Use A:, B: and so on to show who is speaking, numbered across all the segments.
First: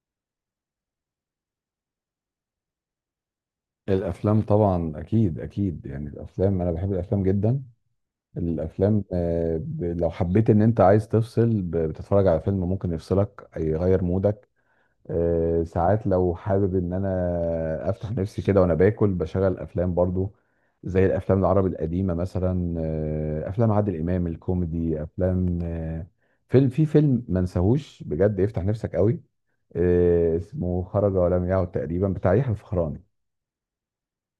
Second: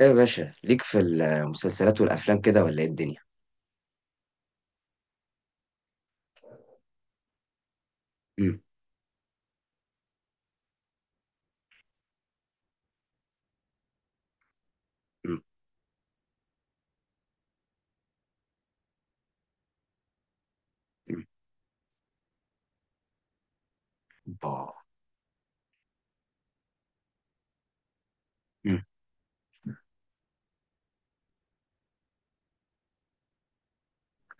A: ايه يا باشا، ليك في المسلسلات والافلام كده ولا ايه الدنيا؟
B: الافلام طبعا اكيد اكيد يعني الافلام انا بحب الافلام جدا.
A: امم.
B: الافلام لو حبيت ان انت عايز تفصل بتتفرج على فيلم ممكن يفصلك يغير مودك.
A: امم.
B: ساعات لو حابب ان انا افتح نفسي كده وانا باكل بشغل افلام برضو، زي
A: امم.
B: الافلام العربي القديمه مثلا. افلام عادل امام
A: با
B: الكوميدي، افلام آه، فيلم فيلم ما انساهوش بجد يفتح
A: امم.
B: نفسك قوي. اسمه خرج ولم يعد، تقريبا بتاع يحيى الفخراني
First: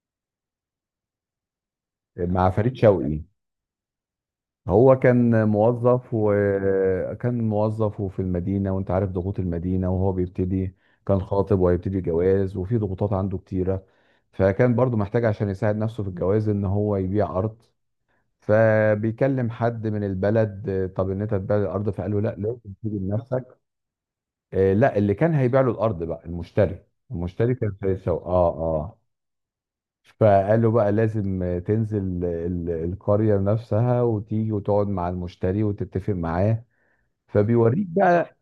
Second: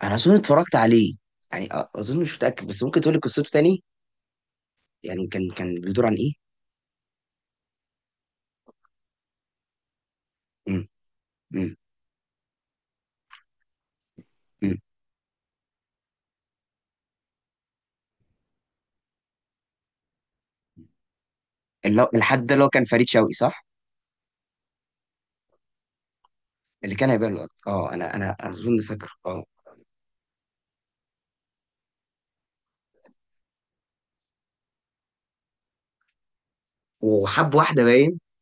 A: انا اظن اتفرجت عليه. يعني اظن مش
B: مع
A: متاكد،
B: فريد
A: بس ممكن تقول لي
B: شوقي.
A: قصته تاني.
B: هو
A: يعني
B: كان
A: كان بيدور
B: موظف
A: عن ايه؟
B: وكان موظف وفي المدينة، وانت عارف ضغوط المدينة، وهو بيبتدي.
A: امم.
B: كان خاطب
A: امم.
B: وهيبتدي جواز وفي ضغوطات عنده كتيرة، فكان
A: امم.
B: برضو محتاج عشان يساعد نفسه في الجواز ان هو يبيع ارض. فبيكلم حد من البلد، طب ان انت تبيع الارض، فقال له لا،
A: الحد ده اللي هو
B: لازم
A: كان
B: تيجي
A: فريد شوقي
B: بنفسك.
A: صح؟
B: لا، اللي كان هيبيع له الارض بقى المشتري.
A: اللي كان هيبيع الارض،
B: المشتري كان
A: اه، انا انا أنا اظن فاكره، اه.
B: فقالوا بقى لازم تنزل القرية نفسها وتيجي وتقعد مع المشتري وتتفق معاه.
A: وحب واحده
B: فبيوريك
A: باين.
B: بقى،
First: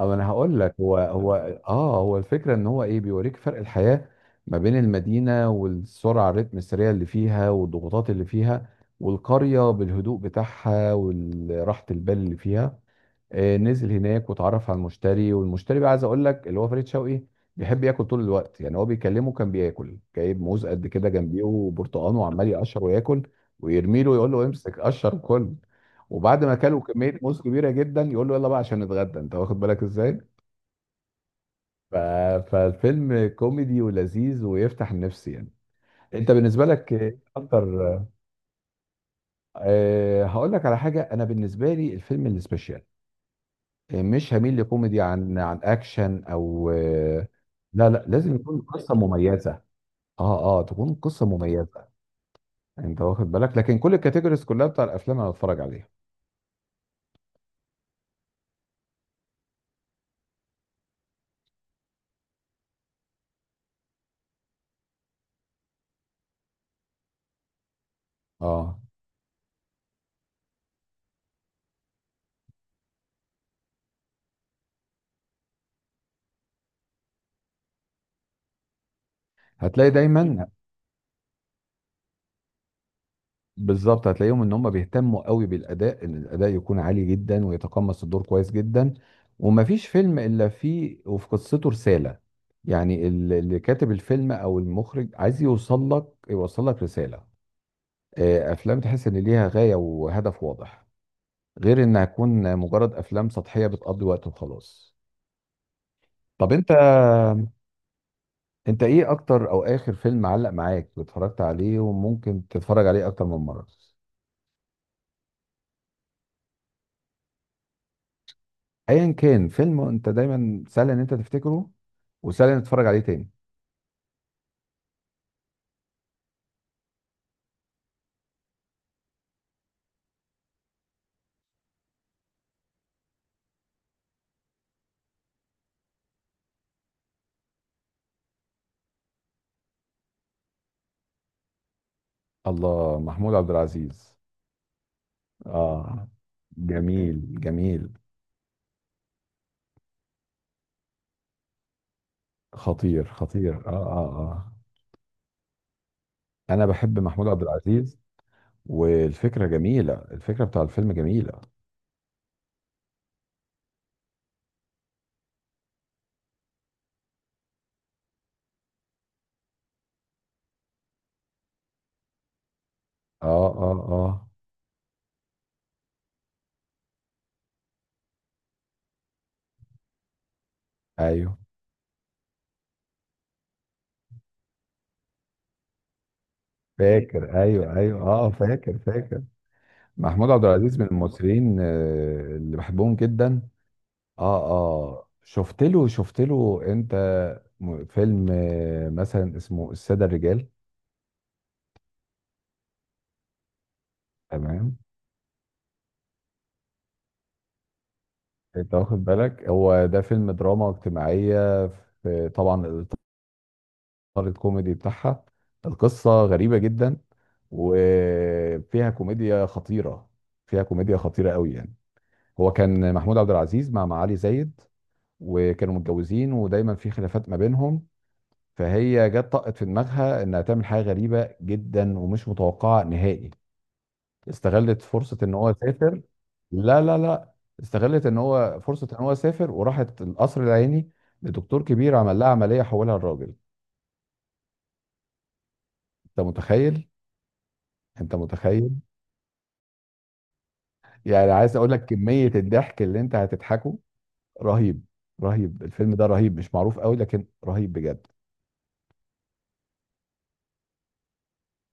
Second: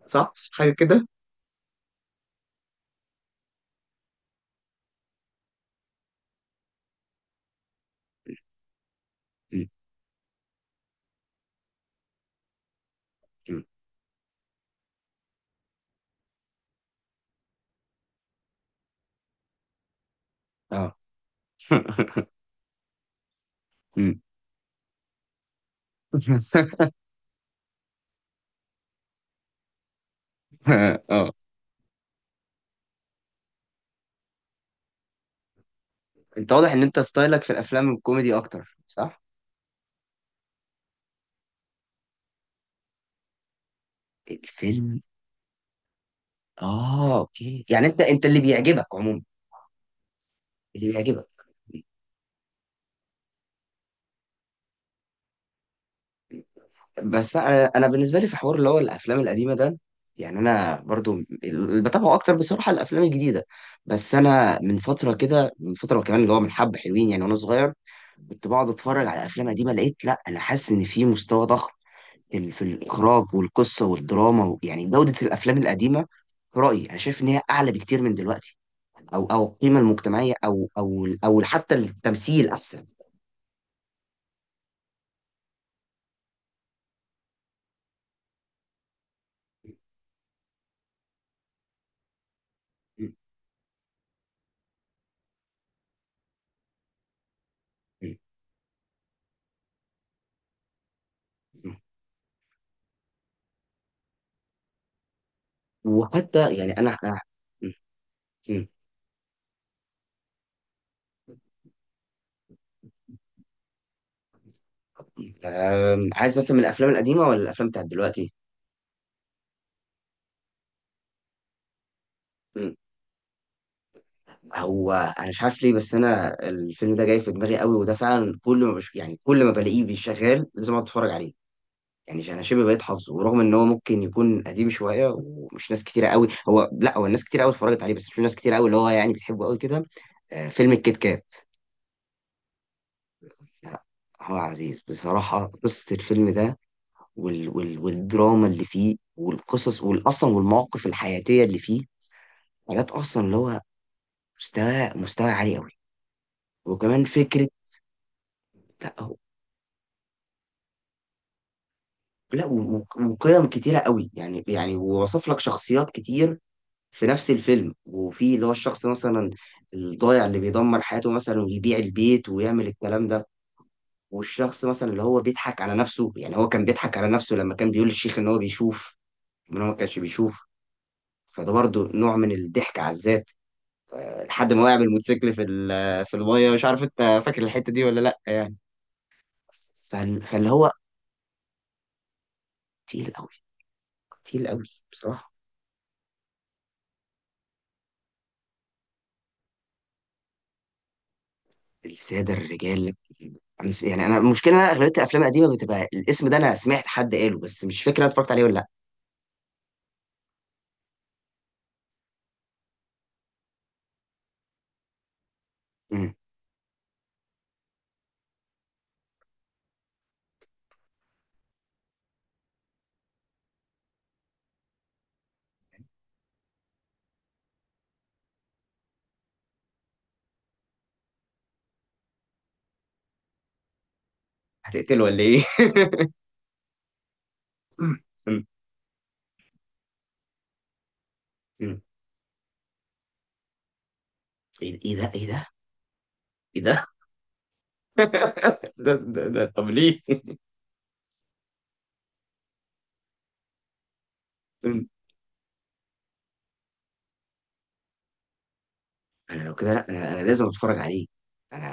B: او انا
A: صح،
B: هقول
A: حاجه
B: لك.
A: كده.
B: هو الفكرة ان هو ايه، بيوريك فرق الحياة ما بين المدينة والسرعة، الريتم السريع اللي فيها والضغوطات اللي فيها،
A: امم.
B: والقرية بالهدوء بتاعها وراحة البال اللي فيها.
A: امم.
B: نزل هناك واتعرف على المشتري، والمشتري بقى عايز اقول لك اللي هو فريد شوقي بيحب ياكل طول الوقت. يعني هو بيكلمه كان بياكل، جايب موز قد
A: اه.
B: كده جنبيه وبرتقان، وعمال يقشر وياكل ويرمي له
A: امم
B: يقول له امسك قشر وكل. وبعد ما كلوا كميه موز كبيره جدا يقول له يلا بقى عشان نتغدى، انت واخد بالك ازاي.
A: اه.
B: ف... فالفيلم كوميدي ولذيذ ويفتح النفس يعني. انت
A: انت
B: بالنسبه
A: واضح ان
B: لك
A: انت
B: إيه
A: ستايلك في
B: اكتر؟
A: الافلام الكوميدي اكتر صح؟
B: أه هقول لك على حاجه، انا بالنسبه لي الفيلم السبيشال مش هميل لكوميدي
A: الفيلم.
B: عن اكشن او،
A: اه، اوكي، يعني
B: لا
A: انت
B: لا،
A: انت
B: لازم
A: اللي
B: يكون
A: بيعجبك
B: قصه
A: عموما.
B: مميزه. اه
A: اللي
B: تكون قصه
A: بيعجبك.
B: مميزه، انت واخد بالك. لكن كل الكاتيجوريز كلها بتاع الافلام انا بتفرج عليها.
A: بس انا بالنسبه لي في حوار اللي هو الافلام القديمه ده. يعني انا برضو اللي بتابعه اكتر بصراحه الافلام الجديده. بس انا من فتره كده، من فتره كمان، اللي هو من حبه حلوين يعني، وانا صغير كنت بقعد
B: اه،
A: اتفرج على افلام قديمه لقيت، لا، انا حاسس ان في مستوى ضخم في في الاخراج والقصه والدراما يعني جوده الافلام القديمه. في رايي، انا شايف ان هي اعلى بكتير من دلوقتي. او القيمه
B: هتلاقي
A: المجتمعيه،
B: دايما،
A: او حتى التمثيل احسن.
B: بالظبط هتلاقيهم ان هم بيهتموا قوي بالاداء، ان الاداء يكون عالي جدا ويتقمص الدور كويس جدا. ومفيش فيلم الا فيه وفي قصته رساله، يعني اللي كاتب الفيلم او المخرج عايز يوصل لك رساله.
A: م.
B: افلام تحس ان ليها غايه وهدف واضح،
A: م.
B: غير انها تكون مجرد افلام سطحيه بتقضي وقت وخلاص. طب
A: وحتى
B: انت،
A: يعني انا. م. م.
B: انت ايه اكتر او اخر فيلم علق معاك واتفرجت عليه وممكن تتفرج عليه اكتر من مره؟
A: عايز مثلا من الافلام القديمه ولا الافلام بتاعت دلوقتي؟
B: ايا كان، فيلم انت دايما سهل ان انت تفتكره وسهل ان
A: م.
B: تتفرج عليه تاني.
A: هو انا مش عارف ليه، بس انا الفيلم ده جاي في دماغي قوي، وده فعلا كل ما يعني كل ما بلاقيه بيشغال لازم اقعد اتفرج عليه. يعني انا شبه بقيت حافظه، ورغم ان هو ممكن يكون قديم شويه ومش ناس كتيره قوي، هو لا، هو الناس كتير قوي اتفرجت عليه، بس مش ناس كتير قوي اللي هو يعني بتحبه قوي كده. فيلم الكيت كات.
B: الله، محمود عبد
A: لا،
B: العزيز.
A: هو عزيز بصراحه قصه
B: اه،
A: الفيلم ده.
B: جميل جميل.
A: والدراما اللي فيه والقصص واصلا والمواقف الحياتيه اللي فيه. حاجات
B: خطير
A: اصلا اللي هو
B: خطير،
A: مستوى، مستوى عالي قوي.
B: انا بحب
A: وكمان
B: محمود عبد
A: فكره.
B: العزيز.
A: لا، هو،
B: والفكره جميله، الفكره بتاع الفيلم جميله.
A: لا، وقيم كتيره قوي، يعني ووصف لك شخصيات كتير في نفس الفيلم، وفي اللي هو الشخص مثلا الضايع اللي بيدمر حياته مثلا ويبيع البيت ويعمل الكلام
B: اه
A: ده.
B: اه اه
A: والشخص مثلا اللي هو بيضحك على نفسه، يعني هو كان بيضحك على نفسه لما كان بيقول للشيخ ان هو بيشوف، ان هو ما كانش بيشوف.
B: ايوه،
A: فده برضه نوع من الضحك على الذات. لحد ما وقع بالموتوسيكل في في الميه، مش عارف انت
B: فاكر.
A: فاكر الحته
B: ايوه
A: دي ولا
B: ايوه،
A: لا
B: اه،
A: يعني.
B: فاكر فاكر. محمود عبد
A: فاللي هو
B: العزيز من المصريين، اللي بحبهم
A: تقيل
B: جدا.
A: قوي.
B: اه
A: تقيل قوي
B: اه،
A: بصراحه.
B: شفت له؟ انت فيلم مثلا اسمه الساده الرجال.
A: الساده الرجال. يعني انا المشكله إن انا
B: تمام،
A: اغلبيه الافلام القديمه بتبقى الاسم ده، انا سمعت حد قاله بس مش فاكر انا اتفرجت عليه ولا لا.
B: انت واخد بالك، هو ده فيلم دراما اجتماعيه في طبعا الاطار الكوميدي بتاعها. القصه
A: مم.
B: غريبه جدا وفيها كوميديا خطيره، فيها كوميديا خطيره قوي يعني. هو كان محمود عبد العزيز مع معالي زايد، وكانوا متجوزين ودايما في خلافات ما بينهم. فهي جت طقت في دماغها انها تعمل حاجه غريبه جدا ومش متوقعه نهائي. استغلت
A: هتقتله
B: فرصه
A: ولا
B: ان
A: ايه؟
B: هو سافر. لا،
A: مم.
B: استغلت ان
A: مم.
B: هو سافر وراحت القصر العيني لدكتور
A: مم.
B: كبير، عمل لها عمليه حولها لراجل.
A: ايه، إيه ده، ايه ده،
B: انت
A: ايه ده؟
B: متخيل؟ انت متخيل،
A: ده، ده، ده. طب ليه؟
B: يعني عايز اقول لك كميه الضحك اللي انت هتضحكه رهيب.
A: مم.
B: رهيب الفيلم ده، رهيب، مش معروف قوي لكن رهيب بجد.
A: انا لو كده، لا، انا لازم اتفرج عليه.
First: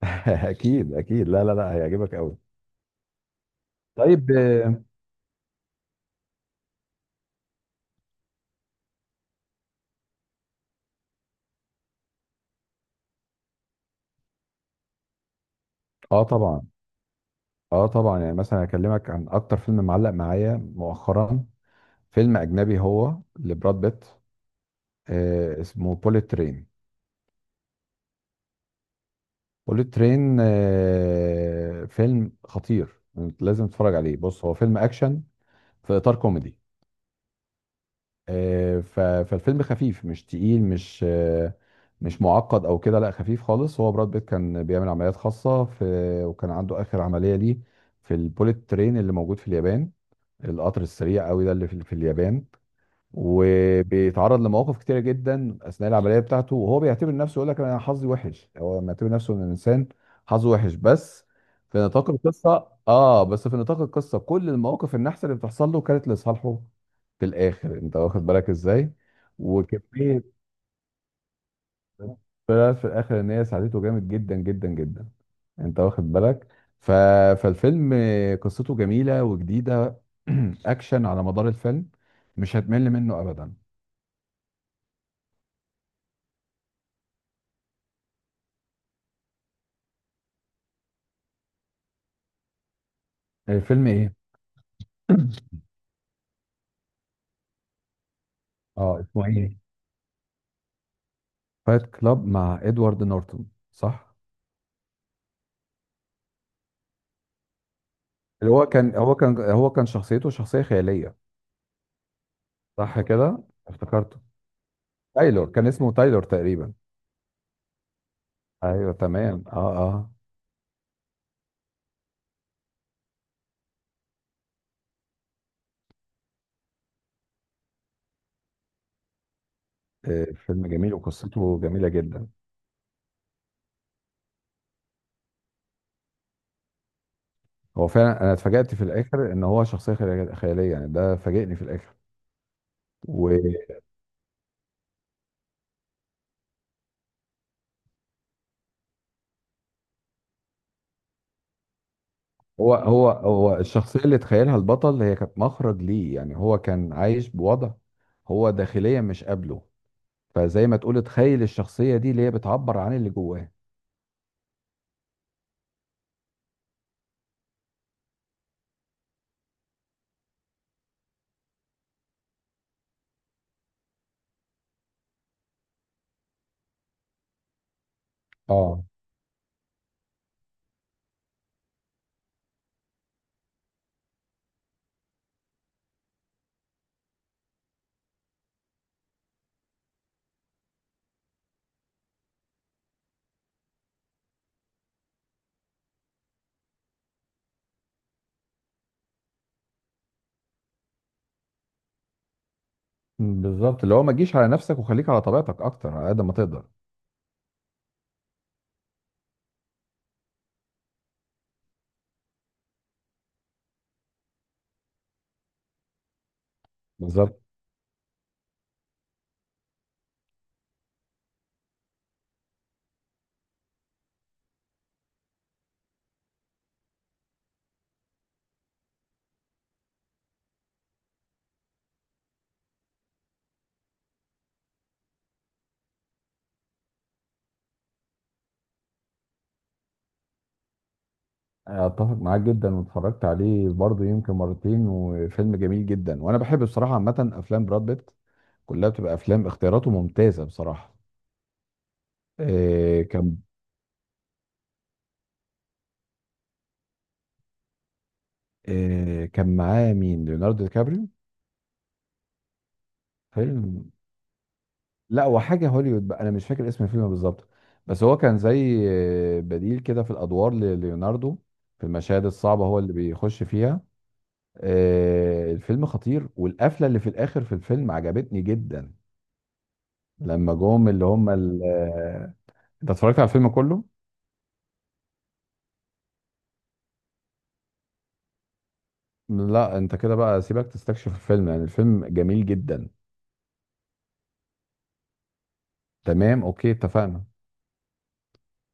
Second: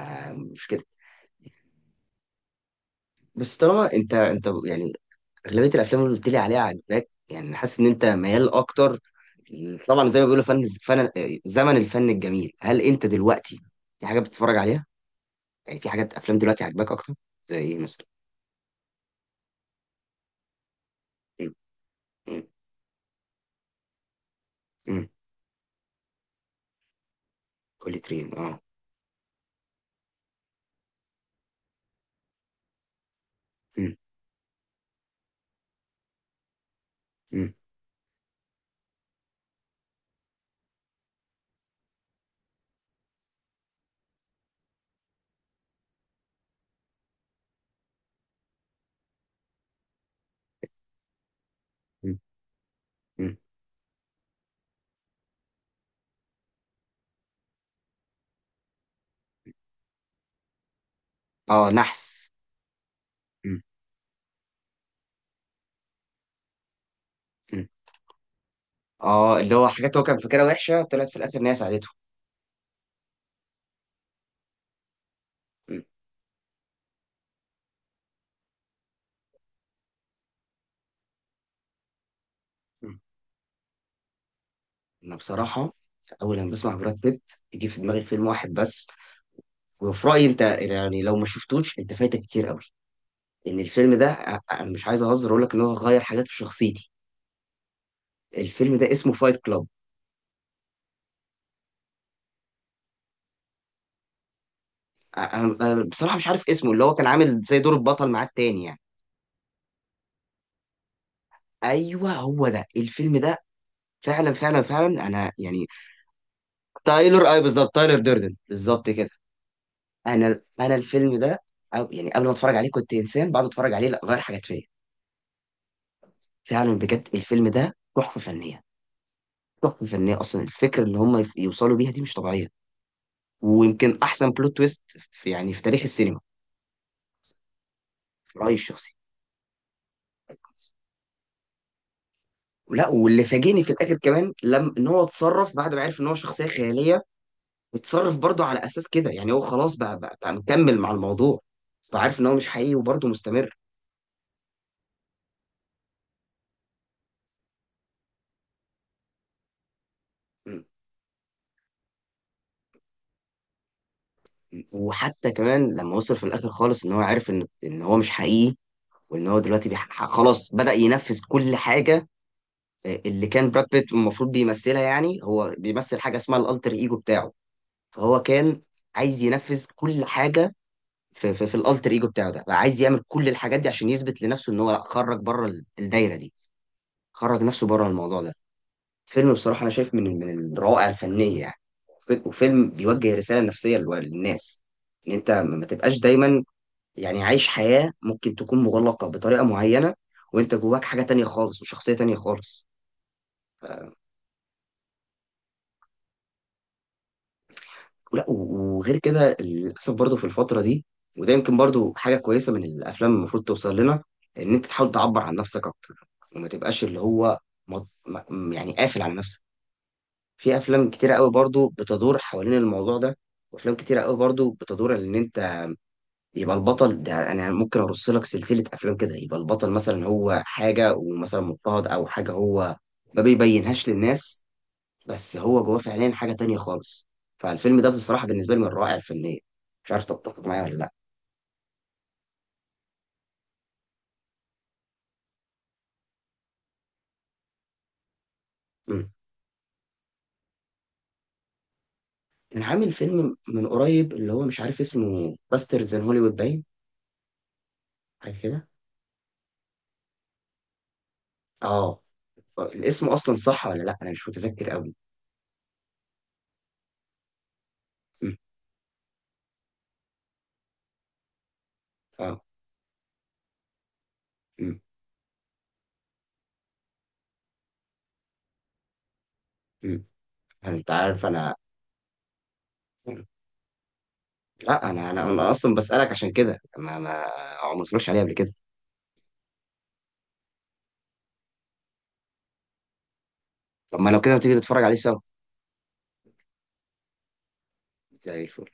A: مش كده.
B: اكيد اكيد، لا هيعجبك قوي.
A: بس طالما انت،
B: طيب.
A: يعني اغلبيه الافلام اللي قلت لي عليها عجباك، يعني حاسس ان انت ميال اكتر. طبعا زي ما بيقولوا، فن، فن، زمن الفن الجميل. هل انت دلوقتي في حاجه بتتفرج عليها؟ يعني في حاجات
B: اه
A: افلام دلوقتي
B: طبعا.
A: عجباك اكتر؟ زي ايه
B: اه
A: مثلا؟
B: طبعا، يعني مثلا اكلمك عن اكتر فيلم معلق معايا مؤخرا.
A: مم.
B: فيلم
A: مم.
B: اجنبي هو لبراد بيت،
A: مم.
B: اسمه بوليت ترين.
A: كولي ترين، اه.
B: بوليت ترين، آه فيلم خطير، لازم
A: مم.
B: تتفرج عليه. بص، هو فيلم اكشن في اطار كوميدي.
A: مم.
B: فالفيلم خفيف مش تقيل، مش معقد او كده، لا خفيف خالص. هو براد بيت كان بيعمل عمليات خاصة، في وكان عنده اخر عملية ليه في البوليت ترين اللي موجود في اليابان، القطر السريع قوي ده اللي في
A: مم.
B: اليابان.
A: مم.
B: وبيتعرض لمواقف كتيره جدا اثناء العمليه بتاعته، وهو بيعتبر نفسه يقول لك انا حظي وحش. هو معتبر نفسه ان الانسان حظه وحش، بس
A: اه،
B: في نطاق
A: نحس.
B: القصه، اه، بس في
A: مم.
B: نطاق القصه كل المواقف النحسه اللي بتحصل له كانت لصالحه في
A: مم.
B: الاخر، انت واخد بالك ازاي.
A: اه، اللي هو حاجات هو كان
B: وكميه،
A: فاكرها وحشه طلعت في الاخر ان هي ساعدته.
B: طلعت في الاخر ان هي ساعدته جامد جدا جدا جدا، انت
A: مم.
B: واخد بالك. ف... فالفيلم قصته جميله وجديده. اكشن على مدار الفيلم، مش هتمل
A: مم.
B: منه ابدا.
A: انا بصراحه، اول لما بسمع براد بيت، يجي في دماغي فيلم واحد بس. وفي رأيي انت يعني لو ما شفتوش انت فايتك كتير قوي. لان
B: الفيلم
A: الفيلم ده،
B: ايه؟
A: انا مش عايز اهزر، اقول لك ان هو غير حاجات في شخصيتي. الفيلم ده
B: اه،
A: اسمه
B: اسمه
A: فايت
B: ايه؟
A: كلاب.
B: فايت كلاب مع ادوارد نورتون، صح؟
A: انا بصراحة مش عارف اسمه، اللي هو كان عامل زي دور البطل معاه
B: اللي
A: التاني
B: هو
A: يعني.
B: كان، شخصيته شخصية خيالية،
A: ايوه، هو ده،
B: صح
A: الفيلم ده.
B: كده. افتكرته،
A: فعلا، فعلا، فعلا، انا
B: تايلور،
A: يعني.
B: كان اسمه تايلور تقريبا.
A: تايلر، اي بالظبط، تايلر ديردن بالظبط
B: ايوه
A: كده.
B: تمام، اه اه.
A: انا الفيلم ده، أو يعني، قبل ما اتفرج عليه كنت انسان، بعد ما اتفرج عليه لا، غير حاجات فيا. فعلا بجد الفيلم ده تحفة فنية. تحفة فنية،
B: إيه،
A: اصلا
B: فيلم
A: الفكرة
B: جميل
A: اللي هم
B: وقصته
A: يوصلوا
B: جميلة
A: بيها دي مش
B: جدا.
A: طبيعية. ويمكن احسن بلوت تويست في، يعني في تاريخ السينما.
B: هو فعلا انا
A: في رايي
B: اتفاجأت في
A: الشخصي.
B: الاخر ان هو خيالية يعني، ده فاجئني في الاخر.
A: لا، واللي
B: وهو
A: فاجئني في الاخر كمان، لما ان هو اتصرف بعد ما عرف ان هو شخصيه خياليه، اتصرف برضه على اساس كده. يعني هو خلاص بقى، بقى مكمل مع الموضوع. فعارف ان هو مش حقيقي
B: هو
A: وبرضه مستمر.
B: هو الشخصية اللي اتخيلها البطل هي كانت مخرج ليه، يعني هو كان عايش بوضع هو داخليا مش قابله.
A: م-
B: فزي ما تقول تخيل الشخصية دي اللي هي بتعبر عن اللي جواه.
A: وحتى كمان لما وصل في الاخر خالص ان هو عارف ان هو مش حقيقي، وان هو دلوقتي خلاص بدأ ينفذ كل حاجه. اللي كان براد بيت المفروض بيمثلها، يعني هو بيمثل حاجه اسمها الالتر ايجو بتاعه. فهو كان
B: اه
A: عايز ينفذ كل حاجه في الالتر ايجو بتاعه، ده بقى عايز يعمل كل الحاجات دي عشان يثبت لنفسه ان هو، لا، خرج بره الدايره دي، خرج نفسه بره الموضوع ده. فيلم بصراحه انا شايف من الروائع الفنيه يعني. وفيلم بيوجه رساله نفسيه للناس، ان انت ما تبقاش دايما يعني عايش حياه ممكن تكون مغلقه بطريقه معينه، وانت جواك حاجه تانية خالص وشخصيه تانية خالص.
B: بالظبط، اللي هو ما تجيش على نفسك وخليك على طبيعتك اكتر على قد ما تقدر.
A: ولا، وغير كده للاسف برضو في الفتره دي، وده يمكن برضو حاجه كويسه من الافلام المفروض توصل لنا، ان انت تحاول تعبر عن نفسك اكتر، وما تبقاش اللي هو
B: بالظبط.
A: مط... يعني قافل على نفسك. في افلام كتيره قوي برضو بتدور حوالين الموضوع ده، وافلام كتيره قوي برضو بتدور ان انت يبقى البطل ده، انا ممكن ارص لك سلسله افلام كده، يبقى البطل مثلا هو حاجه ومثلا مضطهد او حاجه هو ما بيبينهاش للناس، بس هو جواه فعليا حاجة تانية خالص. فالفيلم ده بصراحة بالنسبة لي من الرائع الفنية. مش عارف تتفق معايا ولا لا.
B: اتفق معاك جدا، واتفرجت عليه برضه يمكن مرتين. وفيلم جميل جدا، وانا بحب بصراحه عامه افلام براد بيت، كلها
A: مم.
B: بتبقى افلام اختياراته ممتازه بصراحه.
A: كان عامل
B: آه
A: فيلم
B: كان
A: من قريب اللي هو مش عارف اسمه، باسترد ان هوليوود باين، حاجة كده.
B: كان معاه مين، ليوناردو دي كابريو.
A: اه. الاسم اصلا صح ولا
B: فيلم،
A: لا، انا مش متذكر قوي.
B: لا وحاجه هوليوود بقى انا مش فاكر اسم الفيلم بالظبط. بس هو
A: مم.
B: كان زي بديل كده في الادوار لليوناردو، في المشاهد
A: اه.
B: الصعبه هو اللي بيخش فيها.
A: مم.
B: الفيلم خطير، والقفله اللي في الاخر في الفيلم عجبتني جدا.
A: مم.
B: لما جم
A: انت
B: اللي
A: عارف
B: هم
A: انا.
B: انت اتفرجت على الفيلم كله؟
A: لا، انا اصلا بسألك عشان كده، ما اتفرجش عليه قبل كده.
B: لا، انت كده بقى سيبك تستكشف الفيلم، يعني الفيلم جميل جدا.
A: طب ما لو كده، ما تيجي نتفرج عليه سوا؟
B: تمام اوكي، اتفقنا.
A: زي الفل.